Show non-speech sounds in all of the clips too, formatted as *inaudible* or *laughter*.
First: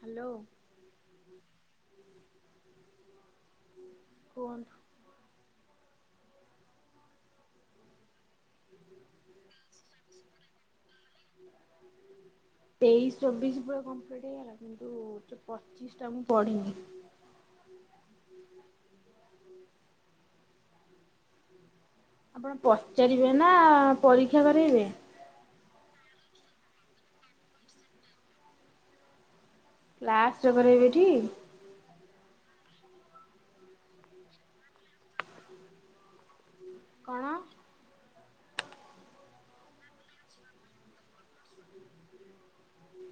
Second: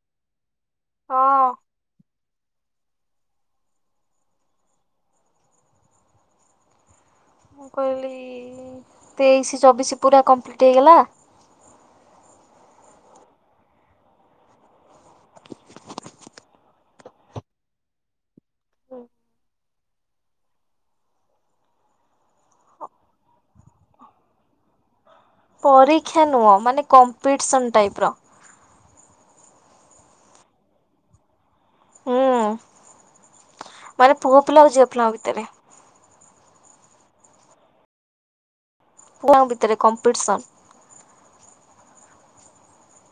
Hello ହଁ କୁହନ୍ତୁ ମୁଁ କହିଲି ତେଇଶି ଚବିଶି ପୁରା କମ୍ପ୍ଲିଟ୍ ହେଇଗଲା। ତେଇଶ ଚବିଶ ପୁରା କମ୍ପ୍ଲିଟ୍ ହେଇଗଲା କିନ୍ତୁ ପଚିଶ ଟା ମୁଁ ପଢ଼ିନି। ଆପଣ ପଚାରିବେ ନା ପରୀକ୍ଷା କରେଇବେ? ପରୀକ୍ଷା ନୁହଁ ମାନେ କମ୍ପିଟିସନ ଟାଇପ୍ ର। କ୍ଲାସ ରେ କରେଇବେ ଟି ହୁଁ। ମାନେ ପୁଅ ପିଲା ଆଉ ଝିଅ ପିଲାଙ୍କ ଭିତରେ। କଣ? *unintelligible* ଭିତରେ କମ୍ପିଟିସନ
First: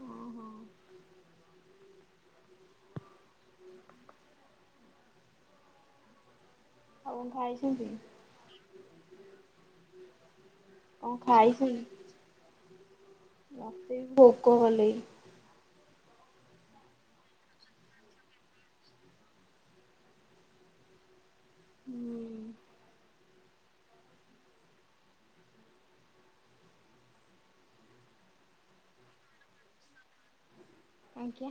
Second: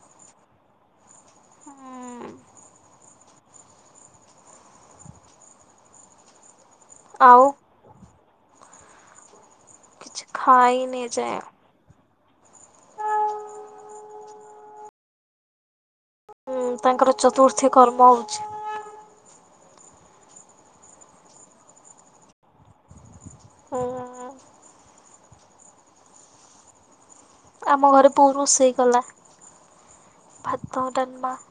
ଓହୋ ଆଉ କଣ ଖାଇଛନ୍ତି? କିଛି ଖାଇନି କଣ ଏଯାଏଁ। ଖାଇଛି? ମତେ ବି ଭୋକ କଲେ ହୁଁ ତାଙ୍କର ଚତୁର୍ଥୀ କର୍ମ ହଉଛି। ହୁଁ। *unintelligible* ଆମ ଘରେ ବୋଉ ରୋଷେଇ କଲା ଭାତ ଡାଲମା ଆଜ୍ଞା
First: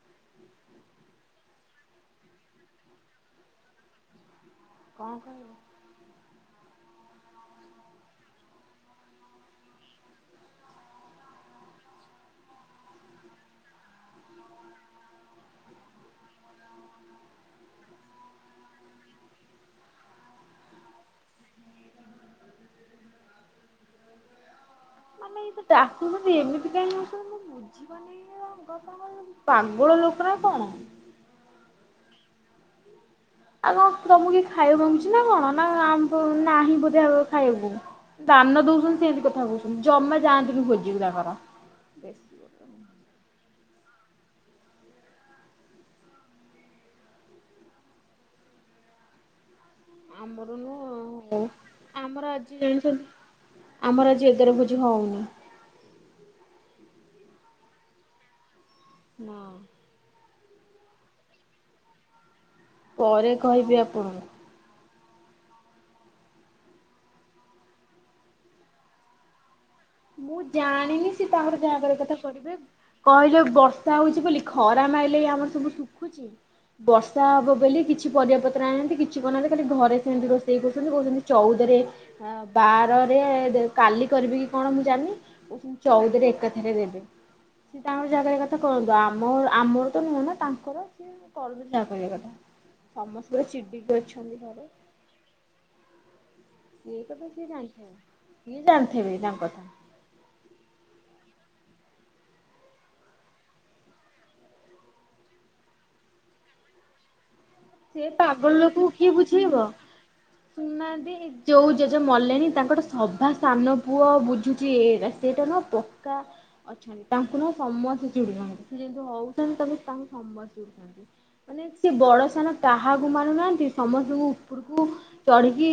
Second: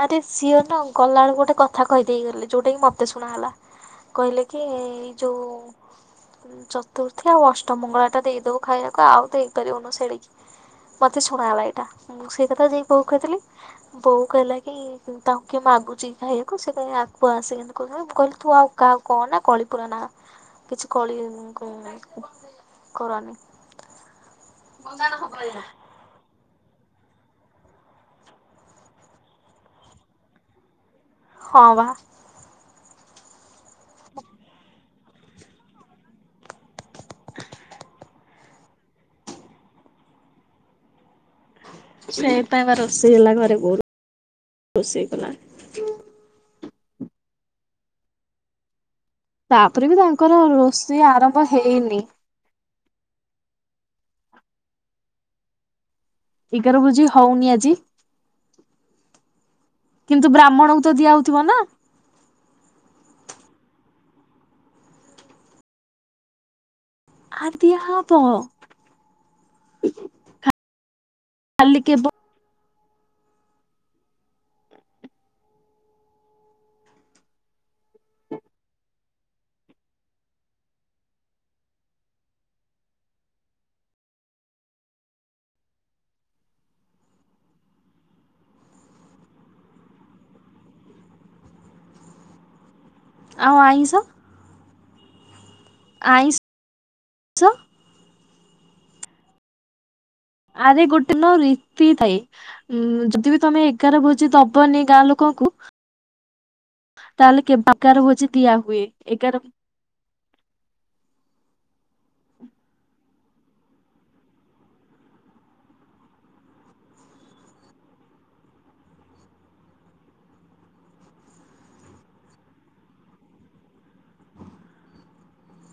ଆରେ ସିଏନ ଗଲାବେଳକୁ ଗୋଟେ କଥା କହିଦେଇ ଗଲେ ଯୋଉଟା କି ମତେ ଶୁଣା ହେଲା। କହିଲେ କି ଏଇ କଣ ଯୋଉ କହିବ? ଚତୁର୍ଥୀ ଆଉ ଅଷ୍ଟମଙ୍ଗଳା ଟା ଦେଇଦବୁ ଖାଇବାକୁ ଆଉ ଦେଇପାରିବୁନୁ ସେଡିକି ମୋତେ ଶୁଣା ହେଲା ଏଇଟା ମୁଁ ସେଇ କଥା ଯାଇକି ବୋଉ କହିଥିଲି ବୋଉ କହିଲା ତାଙ୍କେ ମାଗୁଛି ଖାଇବାକୁ ସେ କ ଆକୁ ଆସିକି କହୁଛନ୍ତି ମୁଁ କହିଲ ଥୁଆ ହେଇ କାହାକୁ କହ ନା କଳି ପୁର ନା କିଛି କଳି ଉ କରାନି। *unintelligible* ଟା ଶୁଣୁ ଏମିତି କାଇ ହଉଛନ୍ତି ମୁଁ ବୁଝିପାରୁନି *unintelligible* ପାଗଳ ଲୋକ ନା କଣ? ହଁ ବା। *inaudible* ଆଉ କଣ ତମକୁ କି ଖାଇବାକୁ ମାଗୁଛି ନା କଣ ନା ଆମ *unintelligible* ନାହିଁ ବୋଧେ ଖାଇବାକୁ। ଦାନ ଦଉଛନ୍ତି ସେମିତି କଥା କହୁଛନ୍ତି ଜମାଯାଆନ୍ତୁନି ଭୋଜିକି ତାଙ୍କର। କିଛି ନାହିଁ ତାଙ୍କ ରୋଷେଇ ହେଲା ଘରେ ଗୋରୁ ରୋଷେଇ କଲା। ତାପରେ ବି ତାଙ୍କର ଆମର ରୋଷେଇ ନୁହଁ ଆରମ୍ଭ ହେଇନି। *unintelligible* ଆମର ଆଜି ଏଗାର ଭୋଜି ହଉନି। ଏଗାର ଭେଜି ହଉନି ଆଜି? ନା। କିନ୍ତୁ ବ୍ରାହ୍ମଣଙ୍କୁ ତ ଦିଆ ହଉଥିବ ନା? ପରେ କହିବି ଆପଣଙ୍କୁ। ଆ ଦିଆ ହବ। ମୁଁ ଜାଣିନି ସି ତାଙ୍କର ଯାହା କାଲି କରିବା କେବ କଥା କରିବେ କହିଲେ ବର୍ଷା ହଉଛି ବୋଲି ଖରା ମାଇଲେ ଆମର ସବୁ ଶୁଖୁଛି। ବର୍ଷା ହବ ବୋଲି କିଛି ପରିବା ପତ୍ର ଆଣିନାହାନ୍ତି କିଛି କହୁନାହାନ୍ତି ଖାଲି ଘରେ ସେମିତି ରୋଷେଇ କରୁଛନ୍ତି କହୁଛନ୍ତି। ଚଉଦରେ ବାରରେ କାଲି କରିବି। କଣ ମୁଁ ଜାଣିନି କହୁ ଚଉଦରେ ଏକାଥେରେ ଦେବେ। ସେ ତାଙ୍କର ଯାହା କରିବା କଥା କରନ୍ତୁ ଆମ ଆମର ତ ନୁହଁ ନା ତାଙ୍କର ସିଏ କରନ୍ତୁ ଯାହା କରିବା କଥା ସମସ୍ତେ ପୁରା ଆଉ ଆଇଁଷ ଚିଡିକି ଅଛନ୍ତି ଘରେ। ଆଇଁସ୍ ଏଇ କଥା ସିଏ ଜାଣିଥେବେ କିଏ ଜାଣିଥେବେ ତାଙ୍କ କଥା। ଆରେ ଗୋଟେନ ରିତି ଥାଏ। ଉଁ ଯଦି ବିି ତମେ ଏଗାର ଭୋଜି ଦବନି ଗାଁ ଲୋକଙ୍କୁ ତାହେଲେ କେବାମ ସେ ପାଗଳ ଲୋକଙ୍କୁ କିଏ ବୁଝେଇବ ଶୁନାହାନ୍ତି। ଯୋଉ ଜେଜେ ମଲେଣି ତାଙ୍କର ସଭା ସାନ ପୁଅ ବୁଝୁଛି ଏଇଟା ସେଇଟା ନୁହଁ ପକ୍କା ଅଛନ୍ତି ତାଙ୍କୁ ନା ସମସ୍ତେ ଚିଡୁଚନ୍ତି ସେ ଯେମିତି ହଉଛନ୍ତି ତା ତାଙ୍କୁ ସମସ୍ତେ ଚିଡୁଚନ୍ତି। ମାନେ ସିଏ ବଡସାନ କାହାକୁ ମାନୁନାହାନ୍ତି ସମସ୍ତଙ୍କୁ ଉପରୁକୁ ଚଢ଼ିକି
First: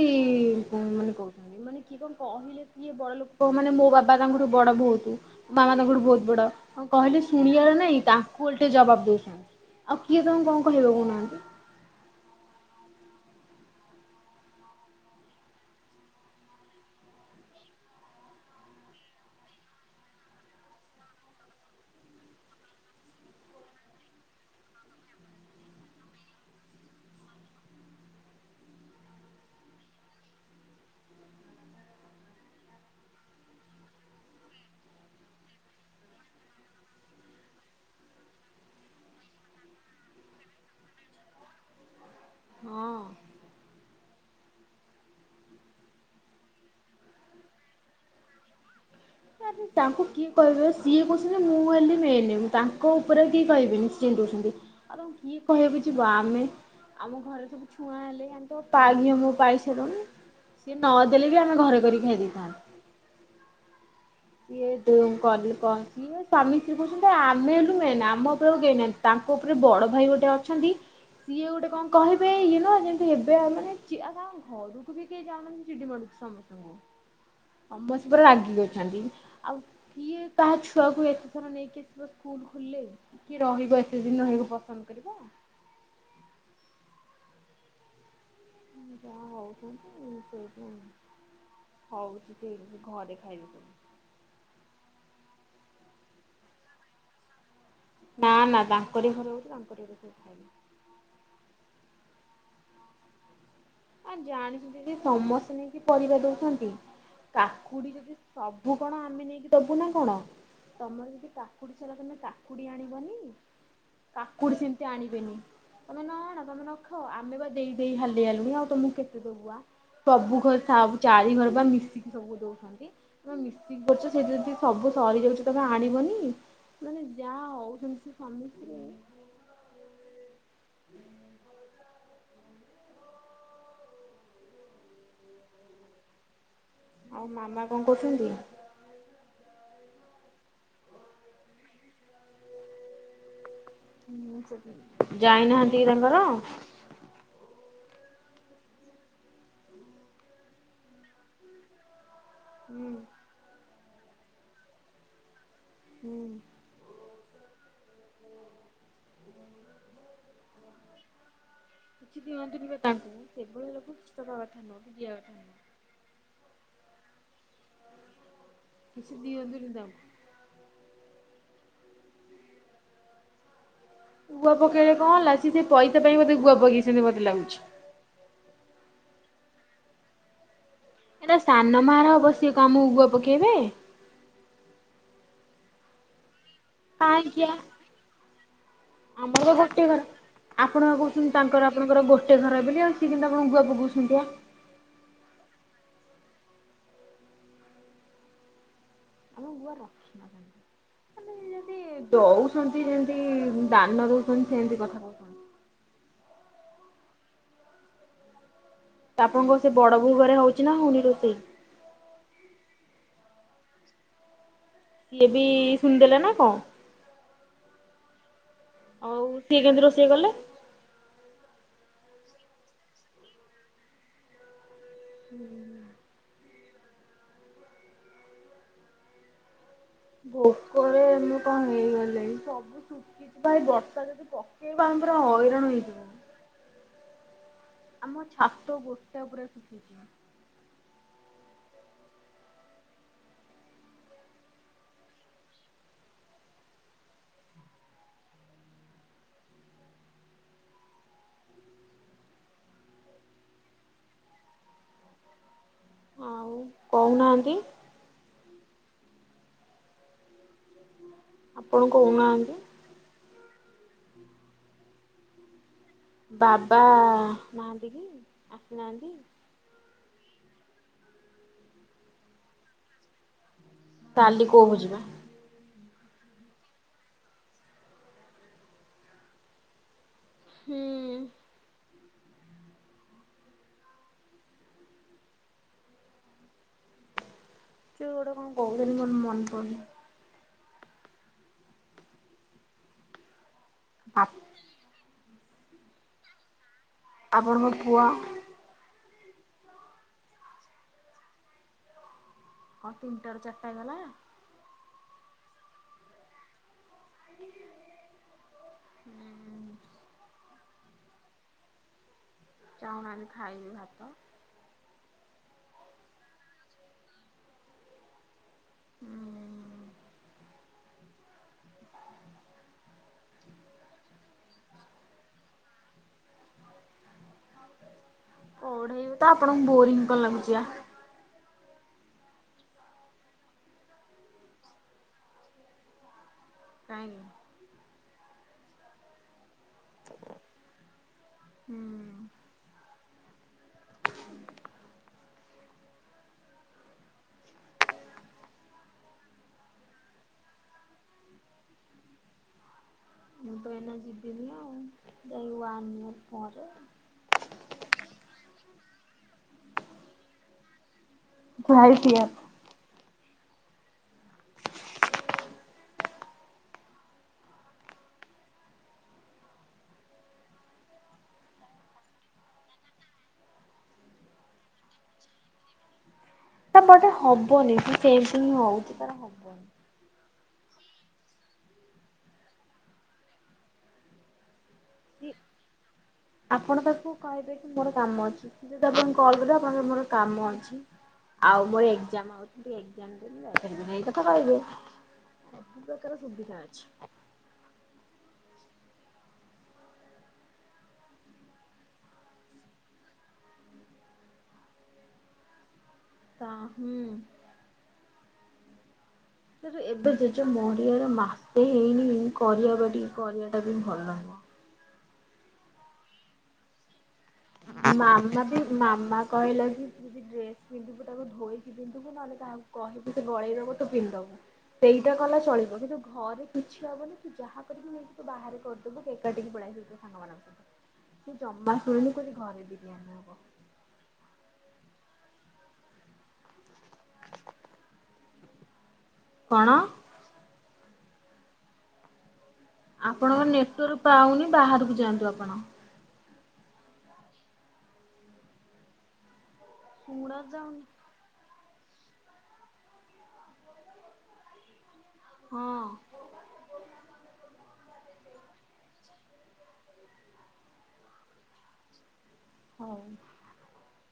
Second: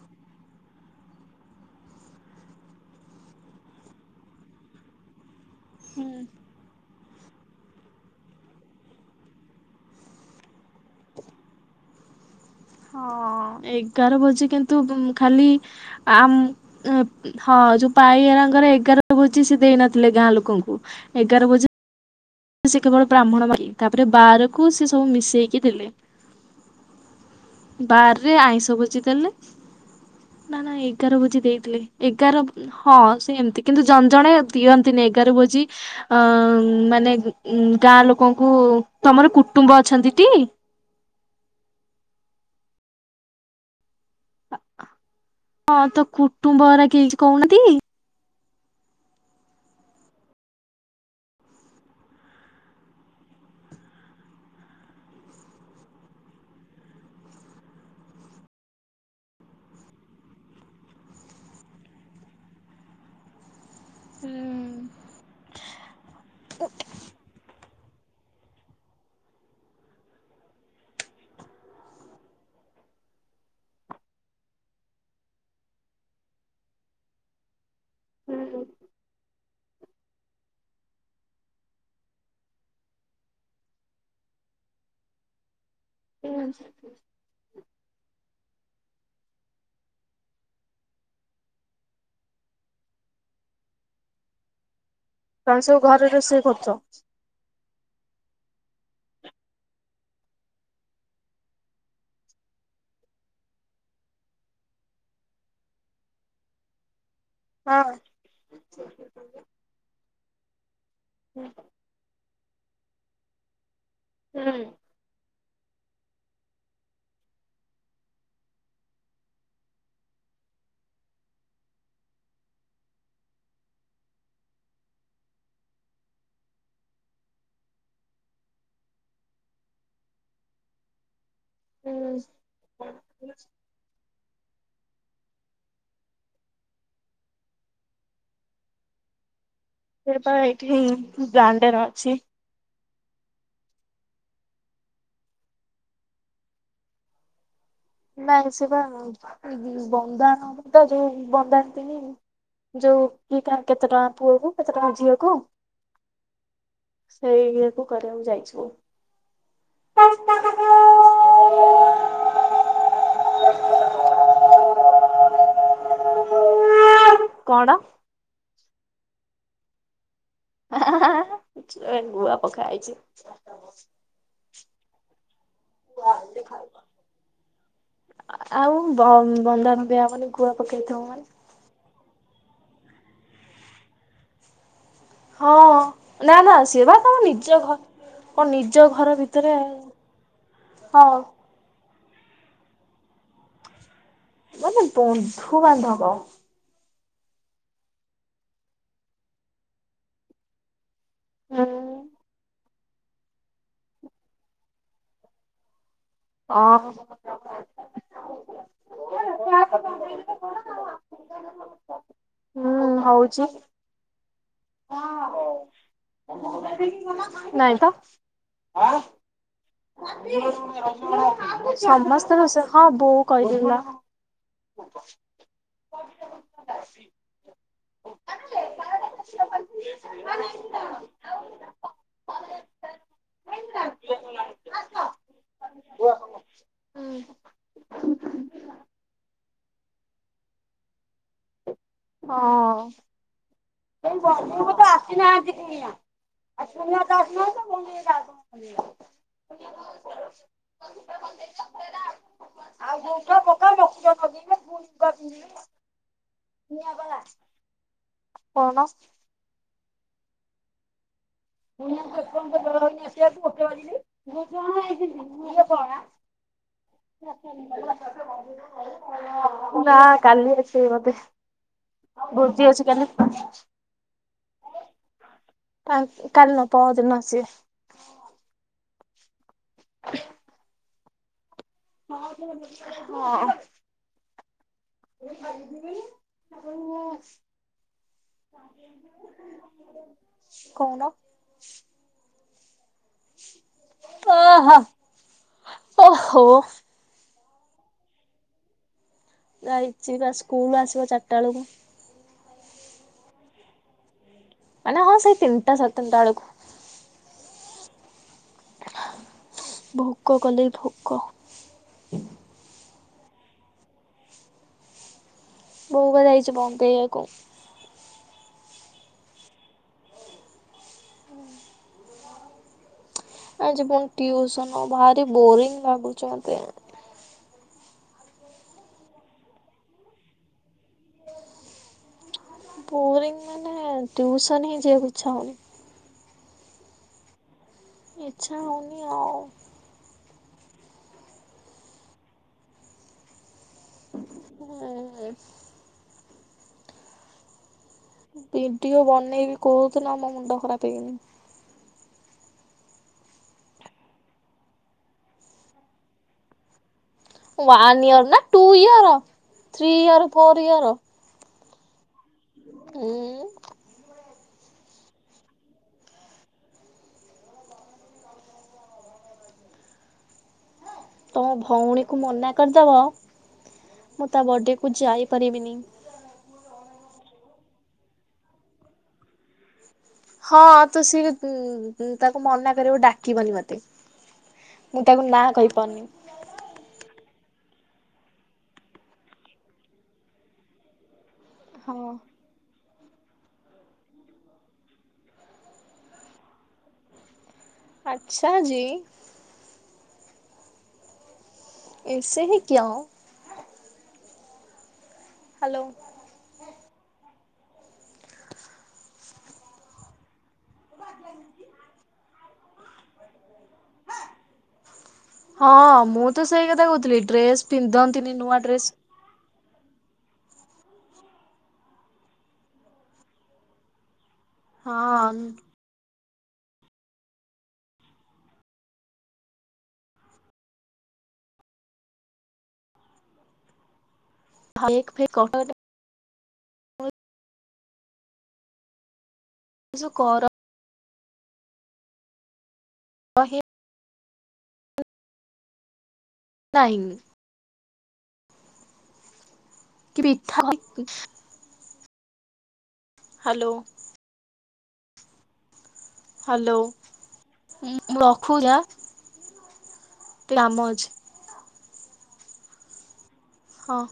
ମାନେ କହୁଛନ୍ତି। ମାନେ କିଏ କଣ କହିଲେ କିଏ ବଡ ଲୋକ ମାନେ ମୋ ବାବା ତାଙ୍କଠୁ ବଡ ବହୁତ ମାମା ତାଙ୍କଠୁ ବହୁତ ବଡ। କଣ କହିଲେ ଶୁଣିବାର ନାଇଁ ତାଙ୍କୁ ଓଲଟେ ଜବାବ ଦଉଛନ୍ତି ଆଉ କିଏ ତାଙ୍କୁ କଣ କହିବ କହୁନାହାନ୍ତି। ହଁ ଏଗାର ଭୋଜି କିନ୍ତୁ ଖାଲି ଆମ ହଁ ଯୋଉ ପାଇଆରାଙ୍କର ଏଗାର ଭୋଜି ସେ ଦେଇ ନଥିଲେ ଗାଁ ଲୋକଙ୍କୁ ଏଗାର ଭୋଜି ସେ କେବଳ ବ୍ରାହ୍ମଣ ମାରି ତାପରେ ବାରକୁ ସେ ସବୁ ମିଶେଇକି ଦେଲେ। ବାରରେ ଆଇଁଶ ଭୋଜି ଦେଲେ ନା ନା ଏଗାର ଭୋଜି ଦେଇଥିଲେ ଏଗାର ହଁ ସେମତି କିନ୍ତୁ ଜଣ ଜଣେ ଦିଅନ୍ତିନି ଏଗାର ଭୋଜି ଅ ମାନେ ଉମ ଗାଁ ଲୋକଙ୍କୁ ତମର କୁଟୁମ୍ବ ଅଛନ୍ତି ଟି? ହଁ। ହଁ ତ କୁଟୁମ୍ବ ହରା କେହି କିଛି କହୁନାହାନ୍ତି? ତାପରେ ତାଙ୍କୁ କିଏ କହିବେ ସିଏ କହୁଚିଜେ ମୁଁ ହେଲି ମେନେ ତାଙ୍କ ଉପରେ ଆ କିଏ କହିବେନି ଚୀନ୍ ଦୋଉସନ୍ତି ଆଉ ତାଙ୍କୁ କିଏ କହିଁବାକୁ ଜିବ ଆମେ ଆମ ଘରେ ସୋବ ଛୁଆଁ ହେଲେ ଆମେତ ପା ଘିଅଙ୍କ ପାଇସାଲୁଣି। ସିଏ ନଦେଲେ ବି ଆମେ ଘରେ କରି ଖାଇ ଦେଇଥାନ୍। ସିଏ ଦୋଉ କଲି କହିବେ ସ୍ୱାମୀ ସ୍ତ୍ରୀ କହୁଛନ୍ତି ଆମେ ହେ ମେନ୍ ଆମ ଉପରେ ଆଉ କହିନାହାନ୍। ତାଙ୍କ ଉପରେ ବଡ ଭାଇ ଗୋଟେ ଅଛନ୍ତି ସିଏ ଗୋଟେ କଁ କହିବେ ଇଏ ନୁହଁ ଯେମିତି ହେବେ ଆଉ ମାନେ ଚିଆଦା ଘରକୁ ବି କେହି ଯାଉନା ଚିଡି ମଡୁଚି ସମସ୍ତଙ୍କୁ ସମସ୍ତେ ରାଗିକି ଅଛନ୍ତି। ଆଉ କିଏ କାହା ଛୁଆକୁ ଏତେ ଥର ନେଇ କେତ ବ ସ୍କୁଲ ଖୋଲିଲେ କିଏ ରହିବ ଏତେ ଦିନ ରହିବା ପସନ୍ଦ କରିବ? *unintelligible* ଯା ହଉଚନ୍ତି ସେଇଥିପାଇଁ ହଉ ଚିକି ମୁଁ ଘରେ ଖାଇବି ପୁଣି ତମେ ସବୁ ଘରେ ରୋଷେଇ କରୁଚ? ନା ନା ତାଙ୍କରି ଘର ହଉଚି ତାଙ୍କରି ଘରେ ସବୁ ଖାଇବେ। ଆ ଜାଣିସୁଦିକି ସମସ୍ତେ ନେଇକି ପରିବା ଦଉଚନ୍ତି। କାକୁଡି ହଁ। ଯଦି ସବୁ କଣ ଆମେ ନେଇକି ଦବୁ ନା କଣ ତମର ଯଦି କାକୁଡି ଛେରା ତମେ କାକୁଡି ଆଣିବନି କାକୁଡି ସିମତି ଆଣିବେନି। ତମେ ନ ଆଣ ତମେ ନଖାଅ ଆମେ ବା ଦେଇ ଦେଇ ହାଲିଆ ହେଲୁଣି ଆଉ ତମକୁ କେତେ ଦବୁଆ ସବୁ ଘର ସବୁ ଚାରି ଘର ବା ମିଶିକି ସବୁ ଦଉଛନ୍ତି। ତମେ ମିଶିକି କରୁଛ ସେଇଠି ଯଦି ସବୁ ସରିଯାଉଚି ତମେ ଆଣିବନି? ମାନେ ଯାହା ହଉଚନ୍ତି ସେ ସ୍ୱାମୀ ସ୍ତ୍ରୀ ହୁଁ। ଆଉ ମାମା କଁ କରଚନ୍ତି? ସେ ପା ଏଇଠି ଦାଣ୍ଡେର ଅଛି। ଯାଇନାହାନ୍ତି କି ତାଙ୍କର? ନାଇଁ ସେ ବା ଉ ବନ୍ଦା ନବତ ଯୋଉ ବନ୍ଦାନ୍ତିନି? ହୁଁ ଯୋଉ କିଏ କା କେତେ ଟଙ୍କା ପୁଅ କୁ କେତେ ଟଙ୍କା ଝିଅକୁ ହୁଁ। ସେଇ ଇଏ କୁ କରିବାକୁ ଯାଇଛୁ। *inaudible* କିଛି ଦିଅନ୍ତୁନି ବେଟାଙ୍କୁ ସେଭଳି ଲୋକ କିଛି ଦବା କଥା ନୁହଁ କି ଯିିବା କଥା ନୁହ। କଣ? କିଛି ଦିଆନ୍ତୁନି ତାଙ୍କୁ। ହା ହା ହା *unintelligible* ଗୁଆ ପକାହେଇଚି। ଗୁଆ ପକେଇଲେ କଁ ହେଲା ସିଏ ସେ ପଇତା ପାଇଁ ବୋଧେ ଗୁଆ ପକେଇଛନ୍ତି ସେମିତି ମୋତେ ଲାଗୁଛି। ଆଉ ବନ୍ ବନ୍ଧା ବାନ୍ଧି ହବନି ଗୁଆ ପକେଇଥବ ମାନେ। ଏ ସାନ ମାର ଅବଶ୍ୟ କା ମୁଁ ଗୁଆ ପକେଇବେ? ହଁ ନା ନା ସେ ବା ତମ ପାଇଁକିଆ ନିଜ ଘ ଆମର ଗୋଟେ ଘର ଆପଣ ବା ହଁ କହୁଚନ୍ତି ତାଙ୍କର ପଣଙ୍କର ଗୋଟେ ଘର ବୋଲି ଆଉ ସିଏ କେମତି କଁ ଗୁଆ ପକାଉଛନ୍ତି ଆ? ମାନେ ବନ୍ଧୁବାନ୍ଧବ। ଆମେ ଗୁଆ ରଖିନଥାନ୍ତୁ ମାନେ ଯଦି ଦଉ ଦଉଛନ୍ତି ଯେମତି ଦାନ ଦଉଛନ୍ତି ସେମତି କଥା କଥା ଓ *unintelligible* ଆପଣଙ୍କ ସେ ବଡ ବୋଉ ଘରେ ହଉଛି ନା ହଉନି ରୋଷେଇ? ହୁଁ ହଉଛି। ସିଏ ବି ଶୁଣିଦେଲେ ନା କଣ? ନାଇଁ ତ। ଆଉ ସିଏ କେନ୍ତି ରୋଷେଇ କଲେ। ସମସ୍ତେ ରୋଷେଇ ହଁ ବୋଉ କହିଦେଲା। ହୁଁ। ଭୋକରେ *unintelligible* ମୁଁ କଣ ହେଇଗଲେଣି ସବୁ ଶୁଖିଛି ଭାଇ ବର୍ଷା ଯଦି ପକେଇବା ଆମେ ପୁରା ହଇରାଣ ହେଇଯିବୁ। ଆମ ଛାତ ଗୋଟା ପୁରା ଶୁଖିଛି। ହଁ ଅ। ସେଇ ବଜେବୁତ ତ ଆସିନାହାନ୍ତି କୁଣିଆ। ଆ କୁଣିଆତ ଆସିନାହାନ୍ତି ମୁଁ ଜିବି କାଆକୁ *unintelligible* *inaudible* ଆଉ କହୁନାହାନ୍ତି *unintelligible* କହୁନ। ଆପଣ *unintelligible* ନା କହୁନାହାନ୍ତି। କାଲି ବାବା ନାହାନ୍ତି କି ଆସିନାହାନ୍ତି? ସେଇ କଥା ଭୋଜି ଅଛି କାଲି। କାଲି କୋଉ ଭୋଜି ବା। କାଲି କାଲି ନୁହଁ ପହରଦିନ ଆସିବେ। *inaudible* ହୁଁ। ହଁଅଁ। *inaudible* କିଏ ଗୋଟେ କଣ କହୁଛନ୍ତି ମୋର ମନେ ପଡୁନି। କହୁନ? ଓ ହୋ ଓହୋ। ଆପଣଙ୍କ ପୁଅ? ଯାଇଇଛି ବା ସ୍କୁଲ ଆସିବ ଚାରିଟା ଏଳକୁ। ହଁ ତିନିଟା ରୁ ଚାରିଟା ଗଲା। ମାନେ ହଁ ସେଇ ତିନଟା ସାଡେ ତିନଟା ଏଳୁକୁ। *inaudible* ଭୋକ କଲେ ଭୋକ। ଯାଉନାଁହାନ୍ତି ଖାଇବେ ଭାତ। ବୋଉ ପା ଯାଇଚି ବନ୍ଦେଇବାକୁ। ହୁଁ *inaudible* ଆଜି ପୁଣି ଟିଉସନ ଭାରି ବୋରିଙ୍ଗ ଲାଗୁଛି ମତେ। ପଢେଇବେତ ଆପଣଙ୍କୁ ବୋରିଙ୍ଗଂ କଣ ଲାଗୁଛିବା? ବୋରିଂ ମାନେ ଟ୍ୟୁସନ ହିଁ ଯିିବାକୁ ଇଛା ହଉନି। କାଇଁ। ଏଚ୍ଛା ହଉନି ଆଉ। ହୁଁ *unintelligible* ହଁ ବିିଡିଓ ବନେଇବି କହୁଥିଲା ନା ମୋ ମୁଣ୍ଡ ଖରାପ ହେଇଗଲାଣି। ମୁଁ ତ ଏଇନା ଯିବିନି ଆଉ ଯାଇ ୱାନ ଇଅର ପରେ। ୱାନ୍ ଇୟର ନା two year three year four year. ଘାଇଛିିଆ *inaudible* ହୁଁଉଁ। ତମ ଭଉଣୀକୁ ମନା କରିଦବ ମୁଁ ତା ବର୍ଥଡେକୁ ଯାଇପାରିବିନି। ଟା ମୋଟେ ହବନି ତୁ ସେମିତି ହିଁ ହଉଚି ତାର ହବ ହଁ ତ ସିଏ ତୁଉ ଉ ତାକୁ ମନା କରିବ ଡାକିବନି ମତେ। ମୁଁ ତାକୁ ନାଁ କହିପାରୁନି। ଆପଣ ତାକୁ କହିବେ କି ମୋର କାମ ଅଛି। ଯଦି ଆପଣଙ୍କୁ କଲ କରେ ଆପଣ କଇଏ ମୋର କାମ ଅଛି ଆଉ ମୋର ହଁ। ଏକଜାମ ଅଛି। *unintelligible* ଏଇ କଥା କହିବେ, *unintelligible* ସୁବିଧା ଅଛି। ଆଛା ଜୀ। ଏସେ ହି କିୟା ହୋ? ହ୍ୟାଲୋ। *unintelligible* ସେ ଏବେ ଜେଜ ମରିଆର ମାସେ ହେଇନି କରିବା ବା ଟିକେ କରିବା ଟା ବି ଭଲ ନୁହଁ। ହଁ ମୁଁ ତ ସେଇ କଥା କହୁଥିଲି। ଡ୍ରେସ୍ ପିନ୍ଧନ୍ତିନି ମାମା ନୂଆ ବି ଡ୍ରେସ୍ ମାମା କହିଲା କି ଯଦି ଡ୍ରେସ ପିନ୍ଧିବୁ ତାକୁ ଧୋଇକି ପିନ୍ଧିବୁ ନହେଲେ କାହାକୁ କହିବୁ ସେ ଗଳେଇଦବ ତୁ ପିନ୍ଧଦବୁ। ସେଇଟା କଲା ହଁ ଚଳିବ କିନ୍ତୁ ଘରେ କିଛି ହେବନି ତୁ ଯାହା କରିବୁ ନେଇକି ସେ ବାହାରେ କରିଦବୁ କେକ୍ କାଟିକି ପଳେଇ ଆସିବୁ ତୋ ସାଙ୍ଗମାନଙ୍କ ସହିତ। ଜମା ଶୁଣନି *unintelligible* ହ ଏକ ଫ *unintelligible* କଣ? ଯୋ କର ଆପଣଙ୍କ ହିଁ ନେଟୱାର୍କ ପାଉନି ବାହାରକୁ ଯାଆନ୍ତୁ ଆପଣ। *unintelligible* କି ଶୁଣା ମିଠା ଯାଉନି *unintelligible* ହ୍ୟାଲୋ। ହଁ। ହ୍ୟାଲୋ। ମୁଁ ରଖୁଚି ଆ ଟିକେ କାମ ଅଛି। ହଉ। ହଁ।